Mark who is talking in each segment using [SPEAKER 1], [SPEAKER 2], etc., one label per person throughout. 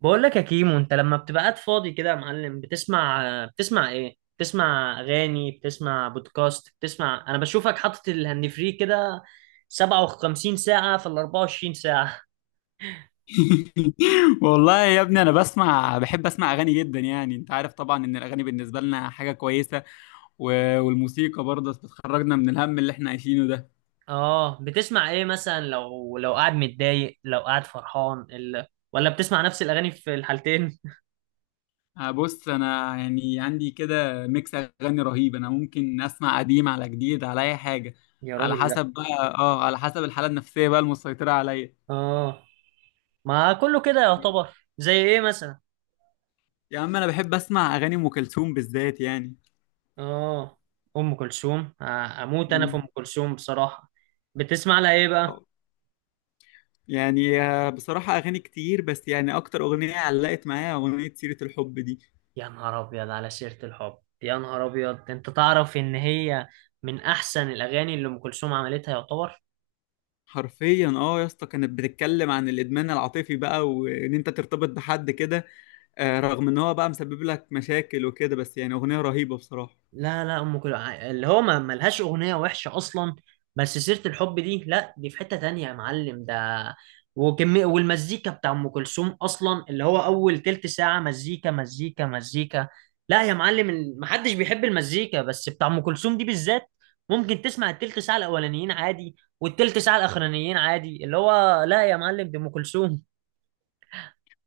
[SPEAKER 1] بقول لك يا كيمو، انت لما بتبقى قاعد فاضي كده يا معلم بتسمع، ايه؟ بتسمع اغاني؟ بتسمع بودكاست؟ بتسمع؟ انا بشوفك حاطط الهاند فري كده 57 ساعة في ال 24 ساعة.
[SPEAKER 2] والله يا ابني، انا بحب اسمع اغاني جدا. يعني انت عارف طبعا ان الاغاني بالنسبه لنا حاجه كويسه. والموسيقى برضه بتخرجنا من الهم اللي احنا عايشينه ده.
[SPEAKER 1] اه، بتسمع ايه مثلا؟ لو قاعد متضايق، لو قاعد فرحان، ولا بتسمع نفس الاغاني في الحالتين؟
[SPEAKER 2] بص، انا يعني عندي كده ميكس اغاني رهيب. انا ممكن اسمع قديم على جديد على اي حاجه،
[SPEAKER 1] يا
[SPEAKER 2] على
[SPEAKER 1] راجل لا.
[SPEAKER 2] حسب بقى، على حسب الحاله النفسيه بقى المسيطره عليا.
[SPEAKER 1] اه، ما كله كده يعتبر. زي ايه مثلا؟
[SPEAKER 2] يا عم، انا بحب اسمع اغاني ام كلثوم بالذات يعني.
[SPEAKER 1] اه. ام كلثوم؟ اموت انا في ام
[SPEAKER 2] مم.
[SPEAKER 1] كلثوم بصراحة. بتسمع لها ايه بقى؟
[SPEAKER 2] يعني بصراحة أغاني كتير، بس يعني أكتر أغنية علقت معايا أغنية سيرة الحب دي.
[SPEAKER 1] يا نهار ابيض على سيرة الحب، يا نهار ابيض، انت تعرف ان هي من احسن الاغاني اللي ام كلثوم عملتها يعتبر.
[SPEAKER 2] حرفيا يا اسطى، كانت بتتكلم عن الادمان العاطفي بقى، وان انت ترتبط بحد كده. رغم ان هو بقى مسبب لك مشاكل وكده، بس يعني اغنيه رهيبه بصراحه.
[SPEAKER 1] لا، ام كلثوم اللي هو ما ملهاش اغنيه وحشه اصلا، بس سيره الحب دي لا، دي في حته تانية يا معلم ده. وكمية والمزيكا بتاع ام كلثوم اصلا، اللي هو اول تلت ساعه مزيكا مزيكا مزيكا. لا يا معلم، محدش بيحب المزيكا بس بتاع ام كلثوم دي بالذات. ممكن تسمع التلت ساعه الاولانيين عادي والتلت ساعه الاخرانيين عادي، اللي هو لا يا معلم، دي ام كلثوم.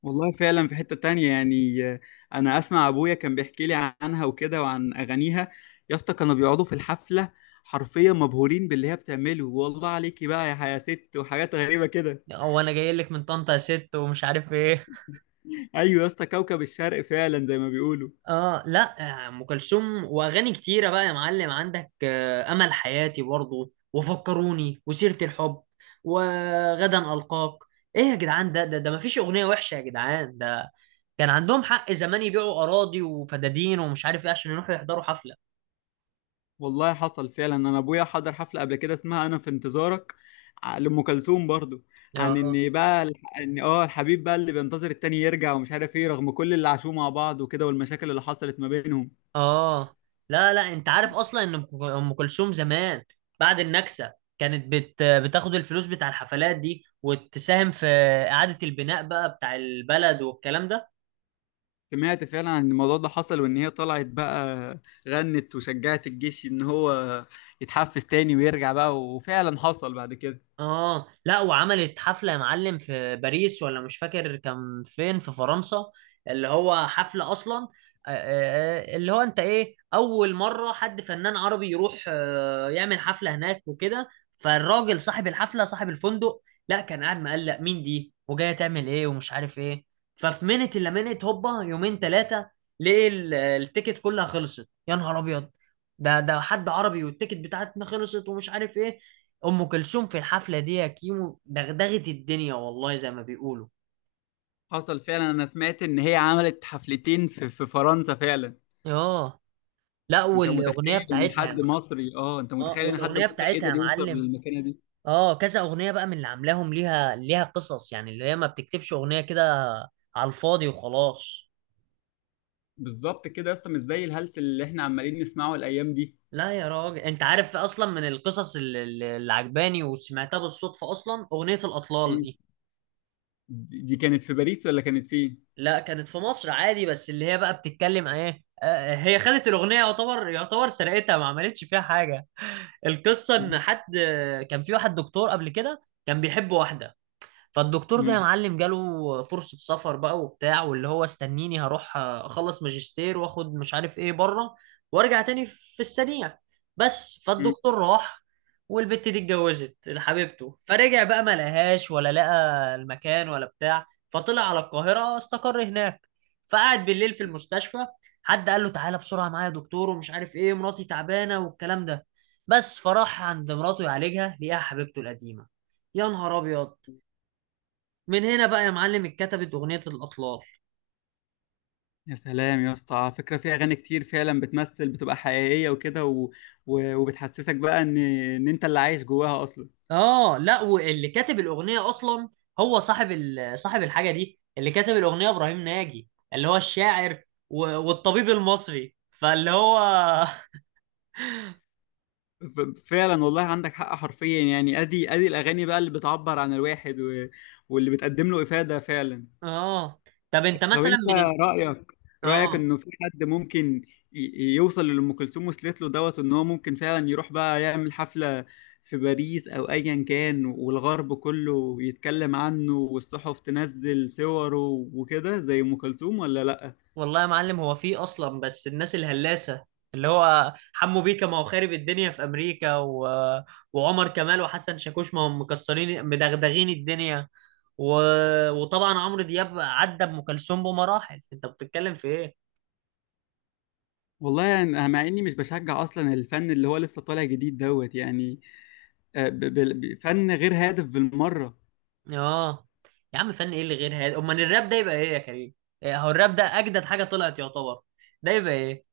[SPEAKER 2] والله فعلا في حته تانية يعني. انا اسمع ابويا كان بيحكي لي عنها وكده وعن اغانيها. يا اسطى كانوا بيقعدوا في الحفله حرفيا مبهورين باللي هي بتعمله. والله عليكي بقى يا حيا ست، وحاجات غريبه كده.
[SPEAKER 1] هو انا جاي لك من طنطا يا ست ومش عارف ايه.
[SPEAKER 2] ايوه يا اسطى، كوكب الشرق فعلا زي ما بيقولوا.
[SPEAKER 1] اه لا، ام كلثوم واغاني كتيره بقى يا معلم عندك، امل حياتي برضو وفكروني وسيره الحب وغدا القاك. ايه يا جدعان، ده مفيش اغنيه وحشه يا جدعان ده. كان عندهم حق زمان يبيعوا اراضي وفدادين ومش عارف ايه عشان يروحوا يحضروا حفله.
[SPEAKER 2] والله حصل فعلا، انا ابويا حضر حفله قبل كده اسمها انا في انتظارك، لام كلثوم برضو. عن
[SPEAKER 1] اه
[SPEAKER 2] ان بقى الح- ان اه الحبيب بقى اللي بينتظر التاني يرجع ومش عارف ايه، رغم كل اللي عاشوه مع بعض وكده والمشاكل اللي حصلت ما بينهم.
[SPEAKER 1] اه. لا، انت عارف اصلا ان أم كلثوم زمان بعد النكسه كانت بتاخد الفلوس بتاع الحفلات دي وتساهم في اعاده البناء بقى بتاع البلد والكلام ده.
[SPEAKER 2] سمعت فعلا عن الموضوع ده، حصل وان هي طلعت بقى غنت وشجعت الجيش ان هو يتحفز تاني ويرجع بقى، وفعلا حصل بعد كده.
[SPEAKER 1] اه لا، وعملت حفلة يا معلم في باريس، ولا مش فاكر كان فين، في فرنسا. اللي هو حفلة اصلا اللي هو انت ايه، اول مرة حد فنان عربي يروح يعمل حفلة هناك وكده. فالراجل صاحب الحفلة صاحب الفندق، لا، كان قاعد مقلق مين دي وجاية تعمل ايه ومش عارف ايه. ففي منت الا منت هوبا يومين ثلاثة، ليه التيكت كلها خلصت؟ يا نهار ابيض، ده حد عربي والتيكت بتاعتنا خلصت ومش عارف ايه. ام كلثوم في الحفله دي يا كيمو دغدغت الدنيا، والله زي ما بيقولوا.
[SPEAKER 2] حصل فعلا، انا سمعت ان هي عملت حفلتين في فرنسا فعلا.
[SPEAKER 1] اه لا، والاغنيه بتاعتها يا مع...
[SPEAKER 2] انت
[SPEAKER 1] اه،
[SPEAKER 2] متخيل ان حد
[SPEAKER 1] والاغنيه
[SPEAKER 2] مصري
[SPEAKER 1] بتاعتها يا
[SPEAKER 2] قدر يوصل
[SPEAKER 1] معلم،
[SPEAKER 2] للمكانه دي؟
[SPEAKER 1] اه كذا اغنيه بقى من اللي عاملاهم، ليها قصص يعني، اللي هي ما بتكتبش اغنيه كده على الفاضي وخلاص.
[SPEAKER 2] بالظبط كده يا اسطى، مش زي الهلس اللي احنا عمالين نسمعه الايام دي.
[SPEAKER 1] لا يا راجل، انت عارف اصلا من القصص اللي عجباني وسمعتها بالصدفه اصلا اغنيه الاطلال
[SPEAKER 2] مم.
[SPEAKER 1] دي.
[SPEAKER 2] دي كانت في باريس ولا كانت فين؟
[SPEAKER 1] لا، كانت في مصر عادي، بس اللي هي بقى بتتكلم عن ايه. هي خدت الاغنيه، يعتبر سرقتها، ما عملتش فيها حاجه. القصه
[SPEAKER 2] مم.
[SPEAKER 1] ان حد كان في واحد دكتور قبل كده كان بيحب واحده. فالدكتور ده يا
[SPEAKER 2] مم.
[SPEAKER 1] معلم جاله فرصة سفر بقى وبتاع، واللي هو استنيني هروح اخلص ماجستير واخد مش عارف ايه بره وارجع تاني في السريع. بس
[SPEAKER 2] مم.
[SPEAKER 1] فالدكتور راح، والبت دي اتجوزت حبيبته. فرجع بقى ما لقاهاش ولا لقى المكان ولا بتاع. فطلع على القاهرة استقر هناك، فقعد بالليل في المستشفى. حد قال له: تعالى بسرعة معايا يا دكتور ومش عارف ايه، مراتي تعبانة والكلام ده. بس فراح عند مراته يعالجها لقاها حبيبته القديمة. يا نهار ابيض. من هنا بقى يا معلم اتكتبت اغنيه الاطلال.
[SPEAKER 2] يا سلام يا اسطى! على فكره في اغاني كتير فعلا بتمثل، بتبقى حقيقيه وكده وبتحسسك بقى ان ان انت اللي عايش جواها اصلا.
[SPEAKER 1] اه لا، واللي كاتب الاغنيه اصلا هو صاحب صاحب الحاجه دي، اللي كاتب الاغنيه ابراهيم ناجي اللي هو الشاعر والطبيب المصري، فاللي هو
[SPEAKER 2] ف- فعلا والله عندك حق، حرفيا يعني ادي الاغاني بقى اللي بتعبر عن الواحد واللي بتقدم له افاده فعلا.
[SPEAKER 1] اه. طب انت
[SPEAKER 2] طب
[SPEAKER 1] مثلا
[SPEAKER 2] انت،
[SPEAKER 1] من
[SPEAKER 2] رأيك رأيك
[SPEAKER 1] اه.
[SPEAKER 2] انه في حد ممكن يوصل للي ام كلثوم وصلت له دوت، ان هو ممكن فعلا يروح بقى يعمل حفلة في باريس او ايا كان، والغرب كله يتكلم عنه والصحف تنزل صوره وكده زي ام كلثوم ولا لا؟
[SPEAKER 1] والله يا معلم، هو في اصلا، بس الناس الهلاسه، اللي هو حمو بيكا ما هو خارب الدنيا في امريكا، وعمر كمال وحسن شاكوش ما هم مكسرين مدغدغين الدنيا، و... وطبعا عمرو دياب عدى ام كلثوم بمراحل، انت بتتكلم في ايه؟
[SPEAKER 2] والله يعني أنا مع اني مش بشجع اصلا الفن اللي هو لسه طالع جديد دوت يعني. فن غير هادف بالمرة.
[SPEAKER 1] اه. يا عم فن ايه اللي غير هذا؟ امال الراب ده يبقى ايه يا كريم؟ هو الراب ده اجدد حاجه طلعت يعتبر، ده يبقى ايه؟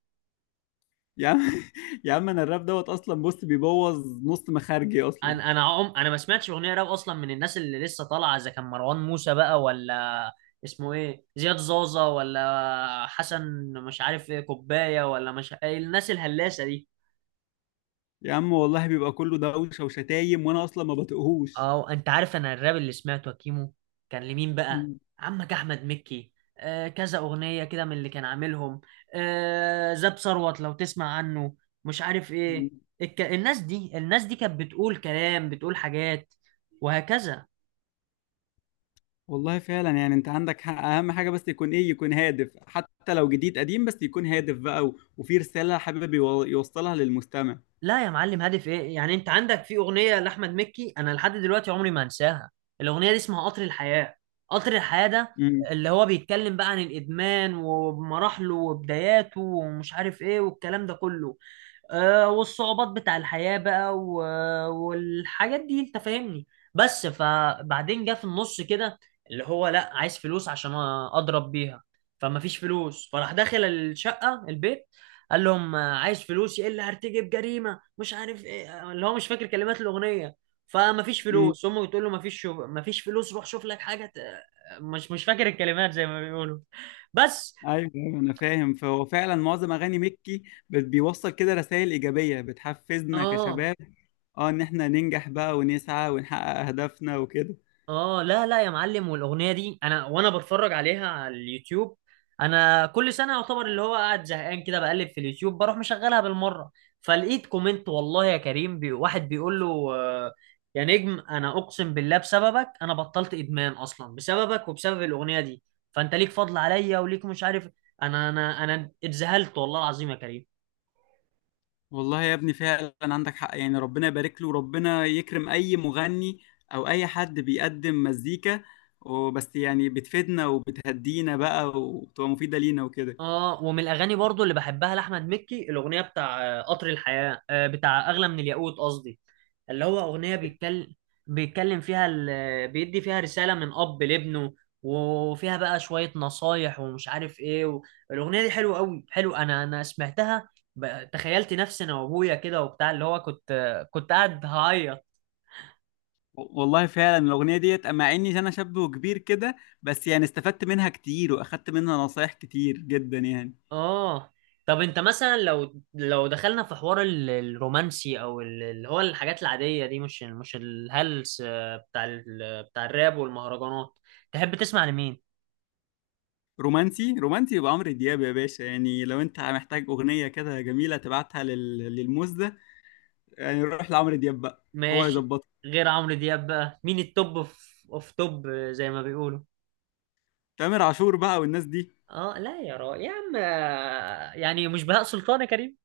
[SPEAKER 2] يا عم يا عم، انا الراب دوت اصلا بص بيبوظ نص مخارجي اصلا.
[SPEAKER 1] انا انا عم انا ما سمعتش اغنيه راب اصلا من الناس اللي لسه طالعه، اذا كان مروان موسى بقى، ولا اسمه ايه زياد زازا، ولا حسن مش عارف ايه كوبايه، ولا مش إيه الناس الهلاسه دي.
[SPEAKER 2] يا عم والله بيبقى كله دوشة وشتايم، وانا اصلا ما بطيقهوش.
[SPEAKER 1] اه، انت عارف انا الراب اللي سمعته يا كيمو كان لمين بقى؟
[SPEAKER 2] مم.
[SPEAKER 1] عمك احمد مكي. آه، كذا اغنيه كده من اللي كان عاملهم. آه، زاب ثروت لو تسمع عنه، مش عارف
[SPEAKER 2] مم.
[SPEAKER 1] ايه. الناس دي، الناس دي كانت بتقول كلام، بتقول حاجات، وهكذا.
[SPEAKER 2] والله فعلا يعني انت عندك حق، اهم حاجة بس يكون ايه، يكون هادف. حتى لو جديد قديم بس يكون هادف بقى، وفي رسالة حابب يوصلها للمستمع.
[SPEAKER 1] لا يا معلم، هدف ايه يعني؟ انت عندك في اغنيه لاحمد مكي انا لحد دلوقتي عمري ما انساها، الاغنيه دي اسمها قطر الحياه. قطر الحياه ده
[SPEAKER 2] مم.
[SPEAKER 1] اللي هو بيتكلم بقى عن الادمان ومراحله وبداياته ومش عارف ايه والكلام ده كله. والصعوبات بتاع الحياة بقى والحاجات دي، انت فاهمني. بس فبعدين جه في النص كده اللي هو لا عايز فلوس عشان اضرب بيها. فما فيش فلوس، فراح داخل الشقة البيت قال لهم: عايز فلوس، يا الا هرتجب جريمة مش عارف ايه، اللي هو مش فاكر كلمات الأغنية. فما فيش
[SPEAKER 2] مم.
[SPEAKER 1] فلوس، امه بتقول له: ما فيش فلوس، روح شوف لك حاجة مش فاكر الكلمات زي ما بيقولوا بس.
[SPEAKER 2] ايوه، أيوة، انا فاهم. فهو فعلا معظم اغاني مكي بيوصل كده رسائل ايجابية بتحفزنا
[SPEAKER 1] اه.
[SPEAKER 2] كشباب. اه، ان احنا ننجح بقى ونسعى ونحقق اهدافنا وكده.
[SPEAKER 1] لا يا معلم، والاغنيه دي انا بتفرج عليها على اليوتيوب، انا كل سنه يعتبر اللي هو قاعد زهقان كده بقلب في اليوتيوب بروح مشغلها بالمره. فلقيت كومنت والله يا كريم بي، واحد بيقول له: يا نجم انا اقسم بالله بسببك انا بطلت ادمان اصلا، بسببك وبسبب الاغنيه دي. فانت ليك فضل عليا وليك مش عارف. انا اتذهلت والله العظيم يا كريم.
[SPEAKER 2] والله يا ابني فعلا عندك حق، يعني ربنا يبارك له وربنا يكرم اي مغني او اي حد بيقدم مزيكا، وبس يعني بتفيدنا وبتهدينا بقى وبتبقى مفيدة لينا وكده.
[SPEAKER 1] اه، ومن الاغاني برضو اللي بحبها لاحمد مكي الاغنيه بتاع آه، قطر الحياه آه، بتاع اغلى من الياقوت قصدي، اللي هو أغنية بيتكلم فيها بيدي فيها رسالة من أب لابنه، وفيها بقى شوية نصايح ومش عارف إيه الأغنية دي حلوة أوي، حلو. أنا سمعتها، تخيلت نفسي أنا وأبويا كده وبتاع، اللي هو كنت، كنت قاعد هعيط.
[SPEAKER 2] والله فعلا الأغنية ديت أما إني أنا شاب وكبير كده، بس يعني استفدت منها كتير وأخدت منها نصايح كتير جدا يعني.
[SPEAKER 1] آه. طب أنت مثلا لو دخلنا في حوار الرومانسي أو اللي هو الحاجات العادية دي، مش الهلس بتاع بتاع الراب والمهرجانات، تحب تسمع لمين؟
[SPEAKER 2] رومانسي، رومانسي يبقى عمرو دياب يا باشا. يعني لو أنت محتاج أغنية كده جميلة تبعتها للموز ده، يعني روح لعمرو دياب بقى، هو
[SPEAKER 1] ماشي.
[SPEAKER 2] يظبطها.
[SPEAKER 1] غير عمرو دياب بقى مين التوب في اوف توب زي ما بيقولوا؟
[SPEAKER 2] تامر عاشور بقى والناس دي.
[SPEAKER 1] اه لا، يا عم، يعني مش بهاء سلطان يا كريم؟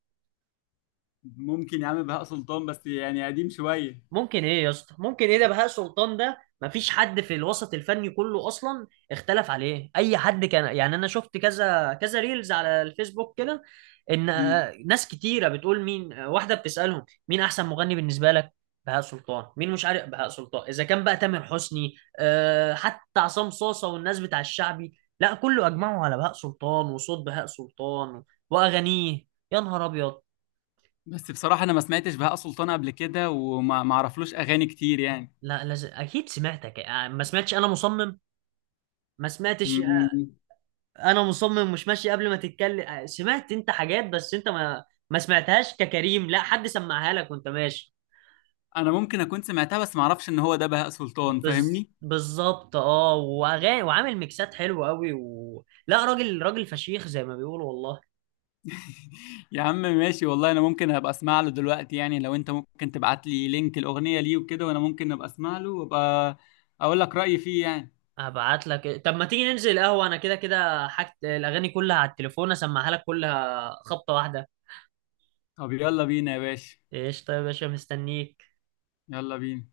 [SPEAKER 2] ممكن يا عم بهاء سلطان، بس يعني قديم شوية.
[SPEAKER 1] ممكن ايه يا اسطى، ممكن ايه؟ ده بهاء سلطان ده مفيش حد في الوسط الفني كله اصلا اختلف عليه اي حد كان، يعني انا شفت كذا ريلز على الفيسبوك كده، ان
[SPEAKER 2] امم
[SPEAKER 1] ناس كتيره بتقول مين، واحده بتسالهم مين احسن مغني بالنسبه لك؟ بهاء سلطان. مين مش عارف بهاء سلطان؟ اذا كان بقى تامر حسني، أه، حتى عصام صاصه والناس بتاع الشعبي، لا كله اجمعوا على بهاء سلطان وصوت بهاء سلطان واغانيه. يا نهار ابيض.
[SPEAKER 2] بس بصراحة أنا ما سمعتش بهاء سلطان قبل كده، وما ما اعرفلوش أغاني كتير يعني.
[SPEAKER 1] لا، لازم اكيد سمعتك. ما سمعتش، انا مصمم ما سمعتش.
[SPEAKER 2] امم
[SPEAKER 1] انا مصمم، مش ماشي قبل ما تتكلم. سمعت انت حاجات بس انت ما سمعتهاش ككريم، لا حد سمعها لك وانت ماشي.
[SPEAKER 2] أنا ممكن أكون سمعتها بس ما اعرفش إن هو ده بهاء سلطان، فاهمني.
[SPEAKER 1] بالظبط، اه، واغاني وعامل ميكسات حلوه قوي لا، راجل فشيخ زي ما بيقولوا والله.
[SPEAKER 2] يا عم ماشي، والله أنا ممكن أبقى أسمع له دلوقتي يعني. لو أنت ممكن تبعت لي لينك الأغنية ليه وكده، وأنا ممكن أبقى أسمع له وأبقى أقول لك رأيي فيه يعني.
[SPEAKER 1] هبعت لك. طب ما تيجي ننزل قهوه، انا كده حاجت الاغاني كلها على التليفون، اسمعها لك كلها خبطه واحده.
[SPEAKER 2] طب يلا بينا يا باشا.
[SPEAKER 1] ايش؟ طيب يا باشا مستنيك.
[SPEAKER 2] يلا بينا.